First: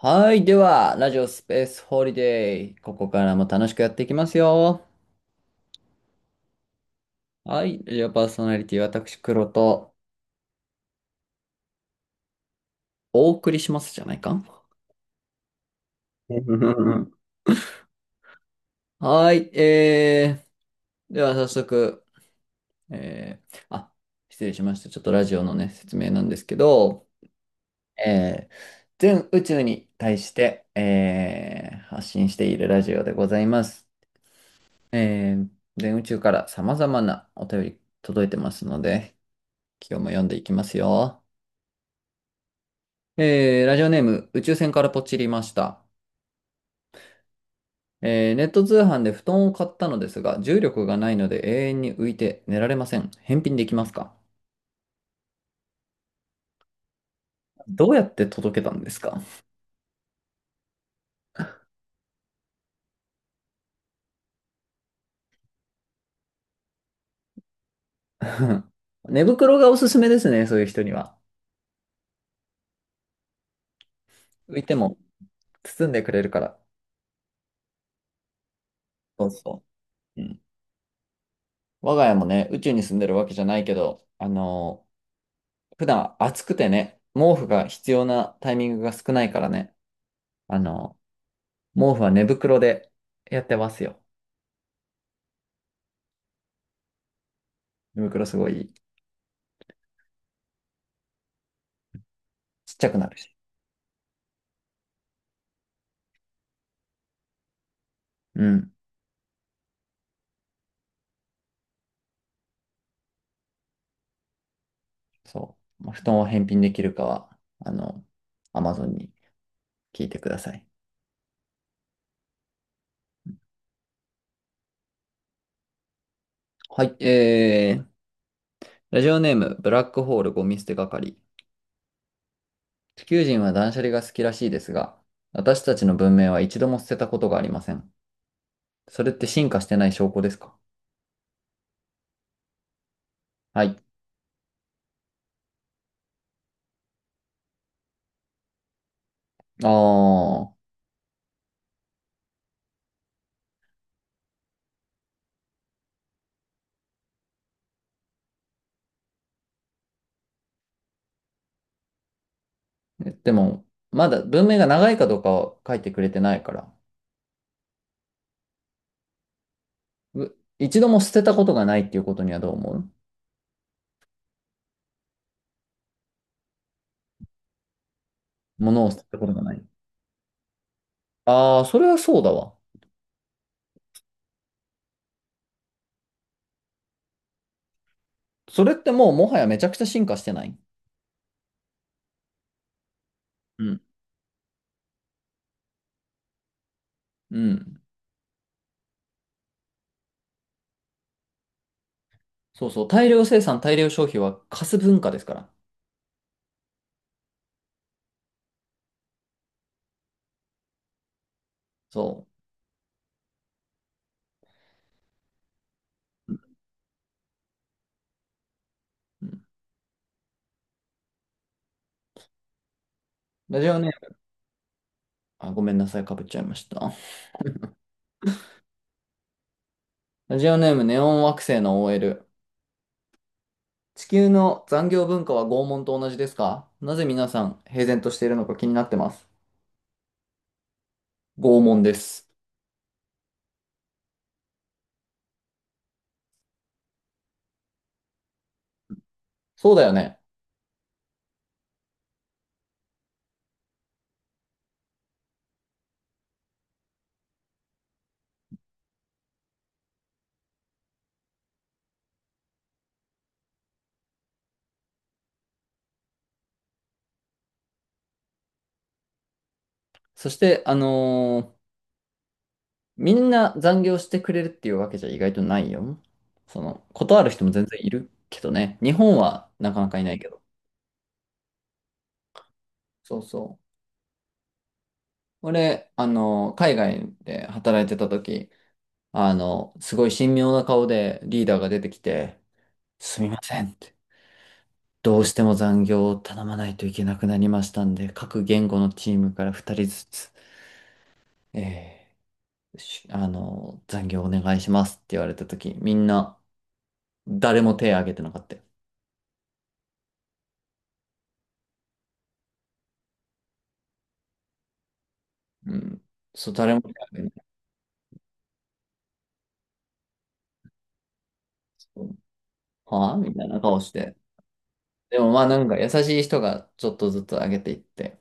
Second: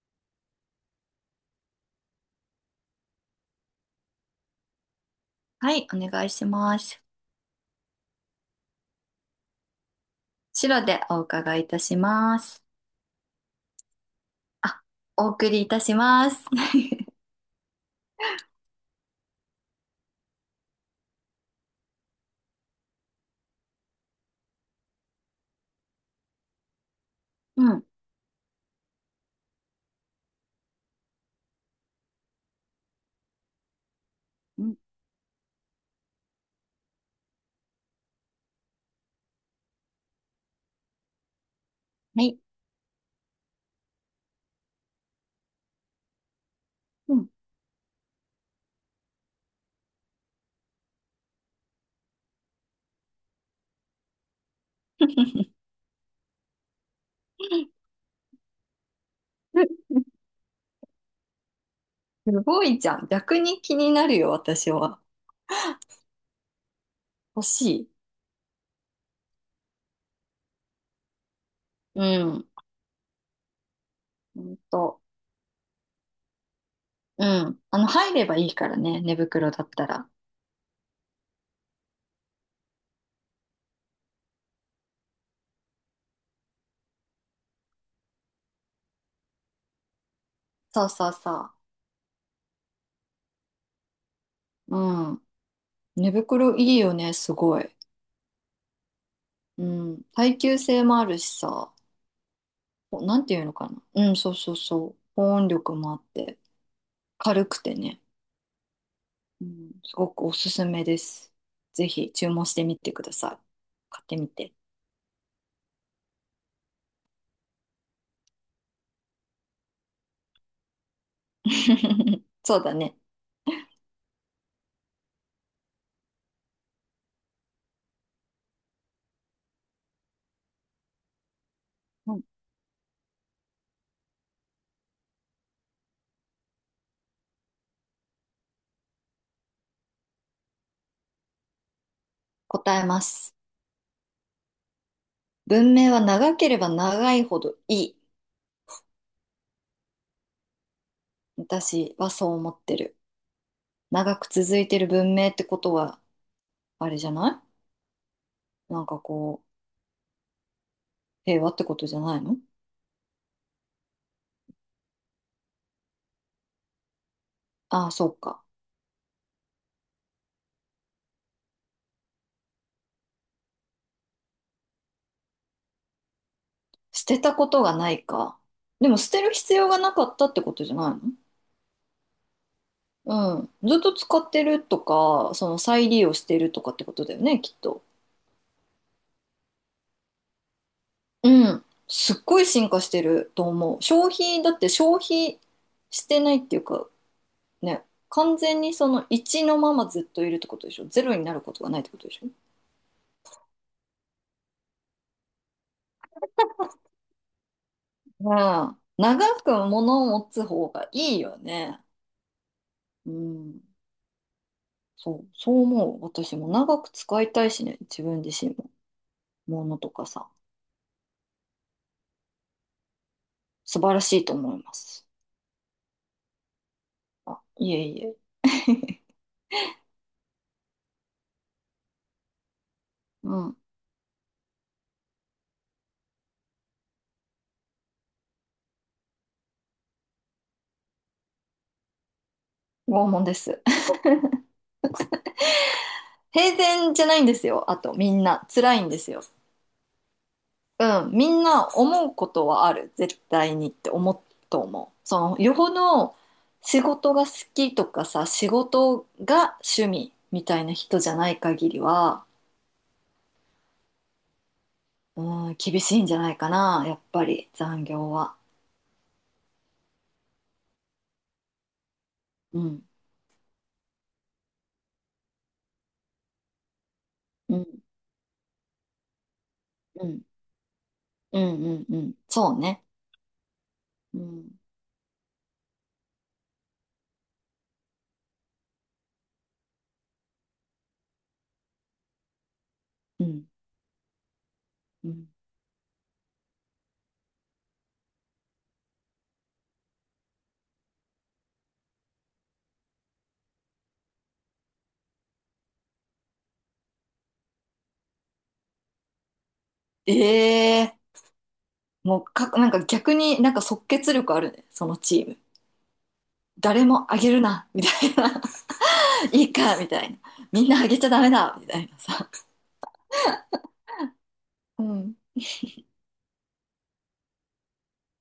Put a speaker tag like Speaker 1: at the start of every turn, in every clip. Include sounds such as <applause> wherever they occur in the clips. Speaker 1: はい。では、ラジオスペースホリデー。ここからも楽しくやっていきますよ。
Speaker 2: はい、お願いします。
Speaker 1: はい。ラジオパーソナリティ、私、黒と
Speaker 2: 白でお伺いいたします。
Speaker 1: お送りしますじゃないか。
Speaker 2: あ、お送りいたします。<laughs>
Speaker 1: <laughs> はい。では、早速、えー、あ、失礼しました。ちょっとラジオのね、説明なんですけど、
Speaker 2: うん。
Speaker 1: えー、全宇宙に対して、発信しているラジオでございます。
Speaker 2: うん。
Speaker 1: えー、全宇宙から様々なお便り届いてますので、今日も読んでいきますよ。
Speaker 2: はい。
Speaker 1: ラジオネーム、宇宙船からポチりました。
Speaker 2: うん。
Speaker 1: ネット通販で布団を買ったのですが、重力がないので永遠に浮いて寝られません。返品できますか？どうやって届けたんですか？
Speaker 2: <laughs> すごいじゃん。逆に気になるよ、私は。欲しい。
Speaker 1: <laughs> 寝袋がおすすめですね、そういう人には。
Speaker 2: うん。ほん
Speaker 1: 浮いても
Speaker 2: と。
Speaker 1: 包んでくれるから。
Speaker 2: うん。入ればいいからね、寝
Speaker 1: そう
Speaker 2: 袋
Speaker 1: そ
Speaker 2: だったら。
Speaker 1: う。うん。我が家もね、宇宙に住んでるわけじゃないけど、普段暑くてね、毛布が必要なタイミングが少ないからね、あ
Speaker 2: そう
Speaker 1: の
Speaker 2: そうそ
Speaker 1: 毛布は寝袋でやってますよ。
Speaker 2: う。うん。寝袋いいよね、すごい。
Speaker 1: 胃袋すごい
Speaker 2: うん。耐久性もあるしさ。
Speaker 1: ちっちゃく
Speaker 2: お、
Speaker 1: なる
Speaker 2: なん
Speaker 1: し。
Speaker 2: ていうのかな。うん、そうそうそう。保温力もあって。軽くてね。
Speaker 1: うん。
Speaker 2: うん、すごくおすすめです。ぜひ注文してみてください。買ってみて。
Speaker 1: そう。まあ布団を返品できるかは、あの、アマゾンに聞いてください。
Speaker 2: <laughs> そうだね。
Speaker 1: はい。ラジオネーム、ブラックホールゴミ捨て係。
Speaker 2: うん、
Speaker 1: 地球人は断捨離が好きらしいですが、私たちの文明は一度も捨てたことがありません。それって進化してない証拠ですか？
Speaker 2: 答えます。
Speaker 1: はい。
Speaker 2: 文明は長ければ長いほどいい。
Speaker 1: ああ、
Speaker 2: 私はそう思ってる。長く続いてる文明ってことは、あれじゃない、なんかこう、平和ってことじゃないの？
Speaker 1: えでも、まだ文明が長いかどうかは書いてくれてないから、
Speaker 2: ああ、そうか。
Speaker 1: う一度も捨てたことがないっていうことにはどう思う？
Speaker 2: 捨てたことがないか。
Speaker 1: 物
Speaker 2: で
Speaker 1: を
Speaker 2: も
Speaker 1: 捨て
Speaker 2: 捨
Speaker 1: た
Speaker 2: て
Speaker 1: こ
Speaker 2: る
Speaker 1: とがな
Speaker 2: 必
Speaker 1: い。
Speaker 2: 要がなかったってことじゃない？
Speaker 1: ああ、それはそうだわ。
Speaker 2: のうん。ずっと使ってるとか、その再利用してるとかってことだよね、きっと。
Speaker 1: それってもうもはやめちゃくちゃ進化してない？
Speaker 2: うん。すっごい進化してると
Speaker 1: う
Speaker 2: 思
Speaker 1: ん。
Speaker 2: う。消費、だって消費してないっていうか、
Speaker 1: うん。
Speaker 2: ね、完全にその1のままずっといるってことでしょ。ゼロになることがないってことでしょ。
Speaker 1: そうそう。大量生産、大量消費はカス文化ですから。
Speaker 2: うん。長く物を持つ方がいいよね。
Speaker 1: そ
Speaker 2: うん。そう、そう思う。
Speaker 1: う。う
Speaker 2: 私も
Speaker 1: ん
Speaker 2: 長く使いたいしね、自分自身も。
Speaker 1: うん
Speaker 2: 物とかさ、
Speaker 1: ラジオ
Speaker 2: 素
Speaker 1: ネー
Speaker 2: 晴らし
Speaker 1: ム、
Speaker 2: いと思います。
Speaker 1: あ、ごめんなさい、かぶっちゃいました。
Speaker 2: あ、いえいえ。
Speaker 1: ラジオネーム、ネオン惑星の OL。
Speaker 2: うん。
Speaker 1: 地球の残業文化は拷問と同じですか？なぜ皆さん平然としているのか気になってます。拷問です。
Speaker 2: 拷問です。<laughs> 平然じゃないんですよ。あと、みんな。辛いんですよ。
Speaker 1: そうだよね。
Speaker 2: うん、みんな思うことはある絶対にって思うと思う。そのよほど仕事が好きとかさ、仕事が趣味みたいな人じゃない限りは、うん、厳しいんじゃないかな、やっぱり残業は。
Speaker 1: そして、
Speaker 2: うん、
Speaker 1: みんな残業してくれるっていうわけじゃ意外とないよ。その、断る人も
Speaker 2: う
Speaker 1: 全
Speaker 2: ん、
Speaker 1: 然いるけどね。日本はなかなかい
Speaker 2: う
Speaker 1: ない
Speaker 2: ん、
Speaker 1: けど。
Speaker 2: うん、うん、うん、そうね。
Speaker 1: そうそう。
Speaker 2: うん、
Speaker 1: 俺、あの、海外で働いてた時、あの、すごい神妙な顔でリーダーが出てきて、す
Speaker 2: う
Speaker 1: みま
Speaker 2: ん、
Speaker 1: せんって。
Speaker 2: う
Speaker 1: どう
Speaker 2: ん。
Speaker 1: しても残業を頼まないといけなくなりましたんで、各言語のチームから2人ずつ、えーしあの、残業お願いしますって言われた時、みんな誰も手を挙げてなかったよ。
Speaker 2: ええー。もう、か、なんか逆になんか即決力あるね、そのチーム。
Speaker 1: うん。そう、誰も
Speaker 2: 誰
Speaker 1: 手を
Speaker 2: もあ
Speaker 1: 挙げな
Speaker 2: げる
Speaker 1: い。
Speaker 2: なみたいな、いいか、みたいな。みんなあげちゃダメだ、みたいな
Speaker 1: そう
Speaker 2: さ。
Speaker 1: はあみたいな顔して。
Speaker 2: うん。
Speaker 1: でもまあなんか優しい人がちょっとずつ上げていって、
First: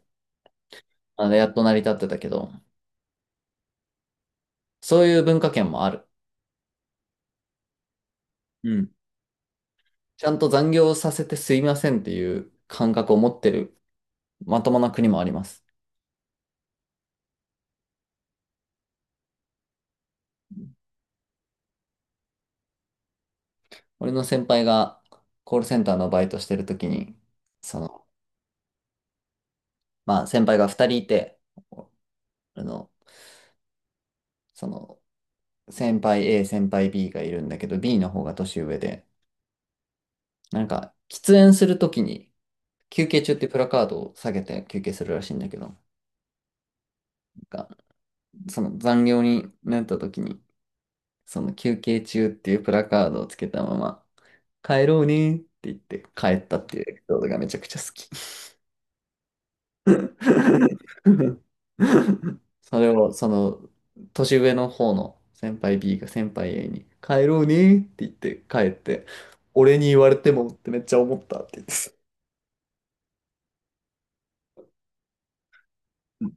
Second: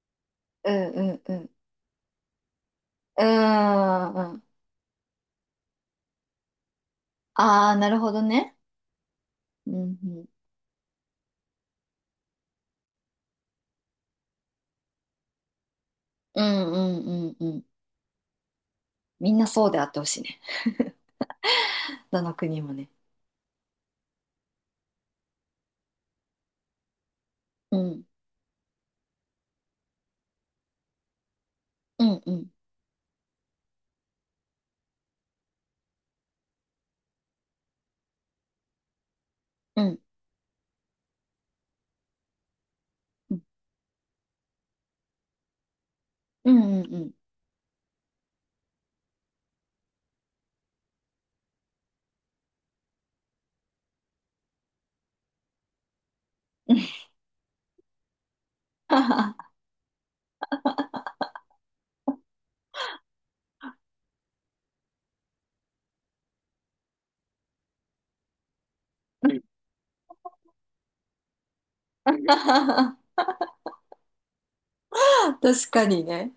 Speaker 2: うんうん
Speaker 1: あ
Speaker 2: う
Speaker 1: れや
Speaker 2: ん。
Speaker 1: っと成り立ってたけど、
Speaker 2: うーん。うん。
Speaker 1: そういう文化圏もある。
Speaker 2: ああ、なるほどね。
Speaker 1: うん。
Speaker 2: うん
Speaker 1: ち
Speaker 2: う
Speaker 1: ゃんと残業させてすいませんっていう感覚を持ってるまともな国もあります。
Speaker 2: ん。うんうんうんうん。みんなそうであってほしいね。どの国もね。
Speaker 1: 俺の先輩がコールセンターのバイトしてる時に、
Speaker 2: う
Speaker 1: そ
Speaker 2: ん。
Speaker 1: の、まあ先輩が2人いて、
Speaker 2: うんうん
Speaker 1: あの、その、先輩 A、先輩 B がいるんだけど、B の方が年上で、
Speaker 2: うん。
Speaker 1: なんか、喫煙するときに、休憩中
Speaker 2: う
Speaker 1: っ
Speaker 2: ん
Speaker 1: てプラカードを下げて休憩するらしいんだけど、なん
Speaker 2: うんう
Speaker 1: かその残業になった時に、その休憩中っていうプラカードをつけたまま、帰ろうねって言って帰ったっていうエピ
Speaker 2: ん。
Speaker 1: ソードがめちゃくちゃ好き。
Speaker 2: <laughs> う
Speaker 1: <laughs> それをその年上の方の先輩 B が先輩 A に帰ろうねって言って帰って、
Speaker 2: ん。
Speaker 1: 俺に言われてもってめっちゃ思ったって言って、そ
Speaker 2: 確かにね。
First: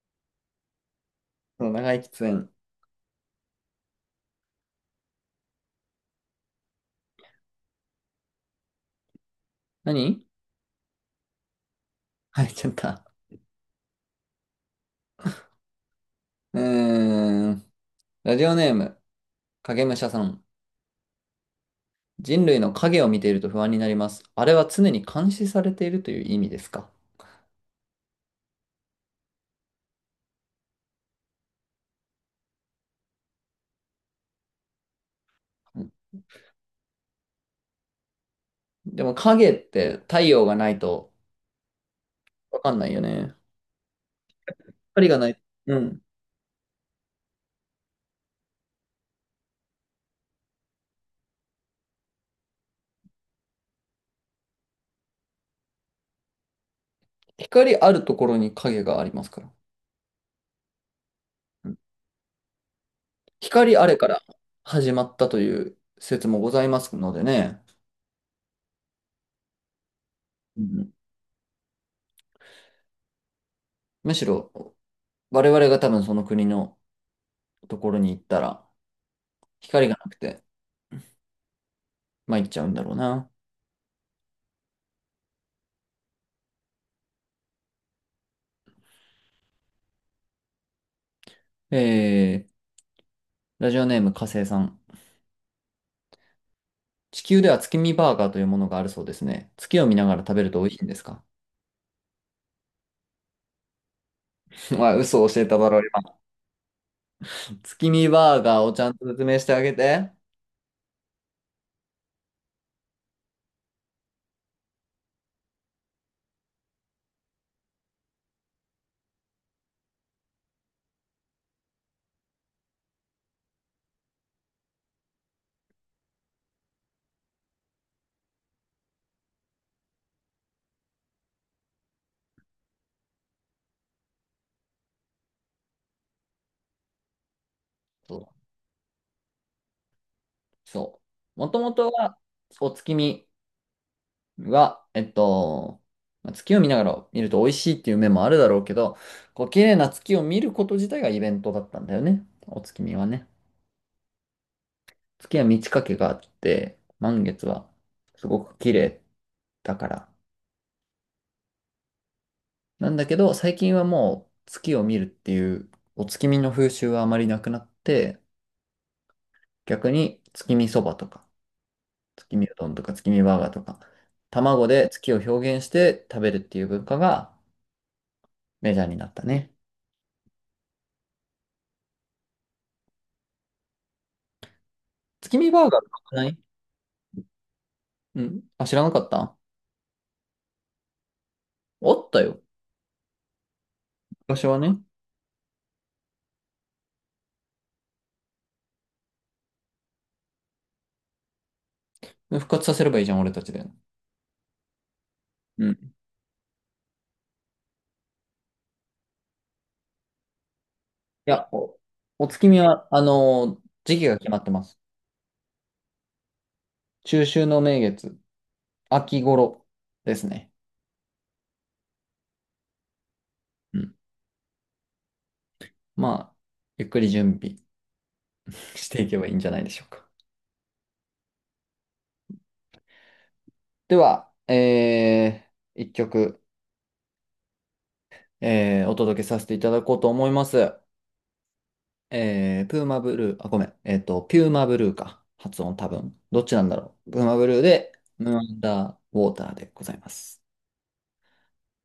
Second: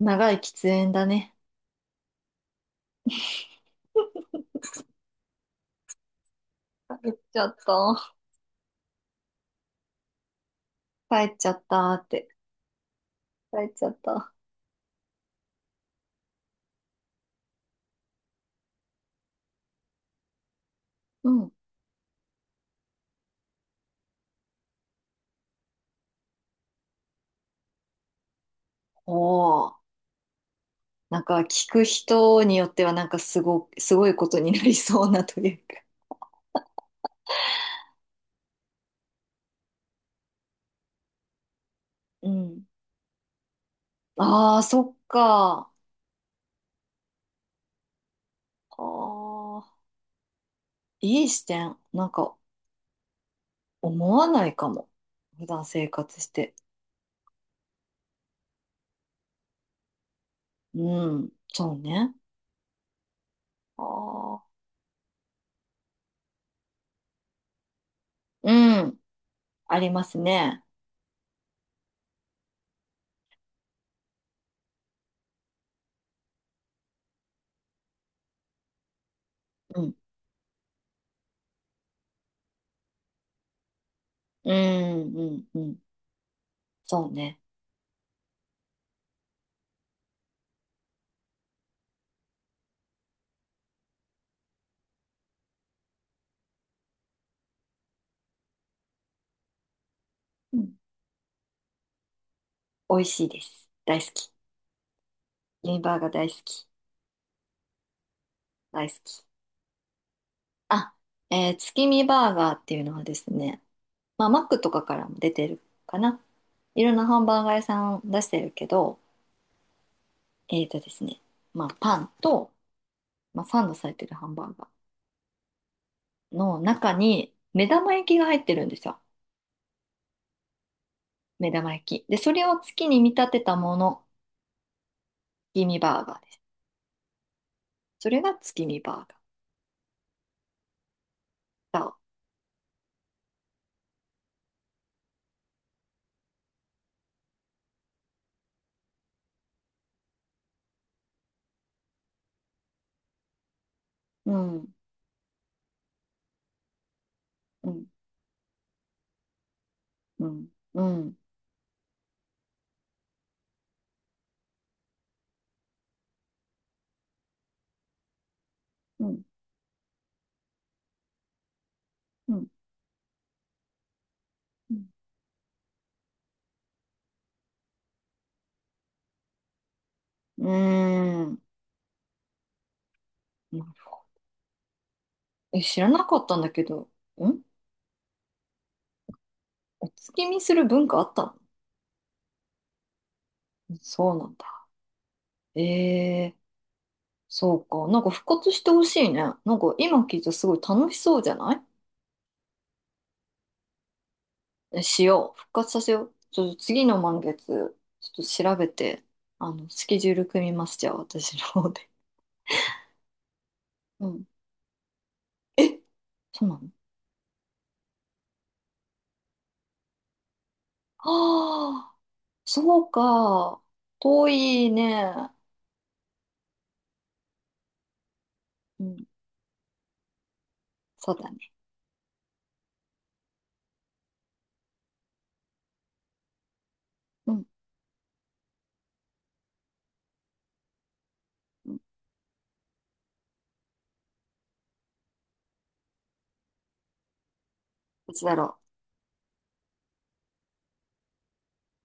Speaker 2: 長い喫煙だね。
Speaker 1: の長い喫煙。
Speaker 2: 帰っちゃった。
Speaker 1: 何 <laughs>
Speaker 2: 帰っちゃったって。
Speaker 1: 入っちゃった。
Speaker 2: 帰っちゃった。
Speaker 1: うーん。ラジオネーム、影武者さん。
Speaker 2: うん。
Speaker 1: 人類の影を見ていると不安になります。あれは常に監視されているという意味ですか？
Speaker 2: おお。なんか聞く人によってはなんかすご、すごいことになりそうな、という
Speaker 1: う
Speaker 2: か。
Speaker 1: ん、でも影って太陽がないと
Speaker 2: う
Speaker 1: わ
Speaker 2: ん。
Speaker 1: かんないよね。
Speaker 2: ああ、そっ
Speaker 1: 光がない。
Speaker 2: か。
Speaker 1: うん。
Speaker 2: ああ、いい視点。なんか思わないかも。普段生活して。
Speaker 1: 光あるところに影がありますから。
Speaker 2: うん、
Speaker 1: う
Speaker 2: そ
Speaker 1: ん、
Speaker 2: うね。
Speaker 1: 光あれから
Speaker 2: ああ、
Speaker 1: 始まったという説もございますのでね。
Speaker 2: うん、あります
Speaker 1: う
Speaker 2: ね。
Speaker 1: ん、むしろ我々が多分その国のところに行ったら
Speaker 2: う
Speaker 1: 光
Speaker 2: ん、
Speaker 1: がなくて参っちゃうんだろうな。
Speaker 2: うん、うん、うん、そうね。
Speaker 1: えー、ラジオネーム火星さん。地球では月見バーガーというものがあるそうですね。月を見ながら食べる
Speaker 2: う
Speaker 1: と美
Speaker 2: ん、
Speaker 1: 味しいんですか？
Speaker 2: 美味しいです。大好き。
Speaker 1: <laughs> まあ、嘘を教えただ
Speaker 2: 月
Speaker 1: ろ
Speaker 2: 見
Speaker 1: う、
Speaker 2: バーガー
Speaker 1: 今。
Speaker 2: 大好き。
Speaker 1: 月見バーガーをち
Speaker 2: 大
Speaker 1: ゃ
Speaker 2: 好
Speaker 1: んと説
Speaker 2: き。
Speaker 1: 明してあげて。
Speaker 2: あ、月見バーガーっていうのはですね、まあ、マックとかからも出てるかな。いろんなハンバーガー屋さん出してるけど、えーとですね、まあ、パンと、まあ、サンドされてるハンバーガーの中に目玉焼きが入ってるんですよ。目玉焼き。で、それを月に見立てたもの、月見バーガーです。そ
Speaker 1: そ
Speaker 2: れ
Speaker 1: う。
Speaker 2: が月見バー
Speaker 1: そう。もとも
Speaker 2: ガ
Speaker 1: と
Speaker 2: ー。
Speaker 1: は、お月見は、えっと、まあ月を見ながら見ると美味しいっていう面もあるだろうけど、こう、綺麗な月を見ること自体がイベントだったんだよね。お月見はね。
Speaker 2: うん、
Speaker 1: 月は満ち欠けがあって、満月は
Speaker 2: うん、
Speaker 1: すごく綺麗だから。
Speaker 2: うん、うん、
Speaker 1: なんだけど、最近はもう月を見るっていうお月見の風習はあまりなくなって、
Speaker 2: うん、
Speaker 1: 逆に月見そばとか、月
Speaker 2: うん、
Speaker 1: 見うどんとか月見バーガーとか、卵
Speaker 2: うん。
Speaker 1: で月を表現して食べるっていう文化がメジャーになったね。
Speaker 2: うーん。
Speaker 1: 月見バ
Speaker 2: え、
Speaker 1: ーガー
Speaker 2: 知ら
Speaker 1: と
Speaker 2: な
Speaker 1: か
Speaker 2: か
Speaker 1: な
Speaker 2: った
Speaker 1: い？
Speaker 2: んだけど、ん、
Speaker 1: うん。あ、知らなかった
Speaker 2: お月見する文化あった
Speaker 1: あったよ。
Speaker 2: の？そうなん
Speaker 1: 昔は
Speaker 2: だ。
Speaker 1: ね。
Speaker 2: えー、そうか。なんか復活してほしいね。なんか今聞いたらすごい楽しそうじゃない？
Speaker 1: 復活させればいいじゃん、俺たちで。
Speaker 2: え、しよう。復
Speaker 1: うん。
Speaker 2: 活
Speaker 1: い
Speaker 2: させよう。ちょっと次の満月、ちょっと調べて、あの、スケジュール組みます。じゃあ私
Speaker 1: や、
Speaker 2: の方
Speaker 1: お、
Speaker 2: で。
Speaker 1: お月見は、
Speaker 2: <laughs>
Speaker 1: 時期
Speaker 2: う
Speaker 1: が
Speaker 2: ん。
Speaker 1: 決まってます。
Speaker 2: え、そうなの？
Speaker 1: 中秋の名月、秋頃ですね。
Speaker 2: ああ、そうか。
Speaker 1: うん
Speaker 2: 遠いね。
Speaker 1: まあ、ゆっくり準備
Speaker 2: う
Speaker 1: してい
Speaker 2: ん。
Speaker 1: けばいいんじゃないでしょうか。
Speaker 2: そうだね。
Speaker 1: では、一曲、
Speaker 2: うん。
Speaker 1: お届けさせていただこうと思います。
Speaker 2: うん。
Speaker 1: プーマブルー、あ、ごめん、えっと、ピューマブルーか。発音多分。どっちなんだろう。プーマブルーで、
Speaker 2: いつだ
Speaker 1: ムー
Speaker 2: ろ
Speaker 1: ン
Speaker 2: う。
Speaker 1: ダーウォーターでございます。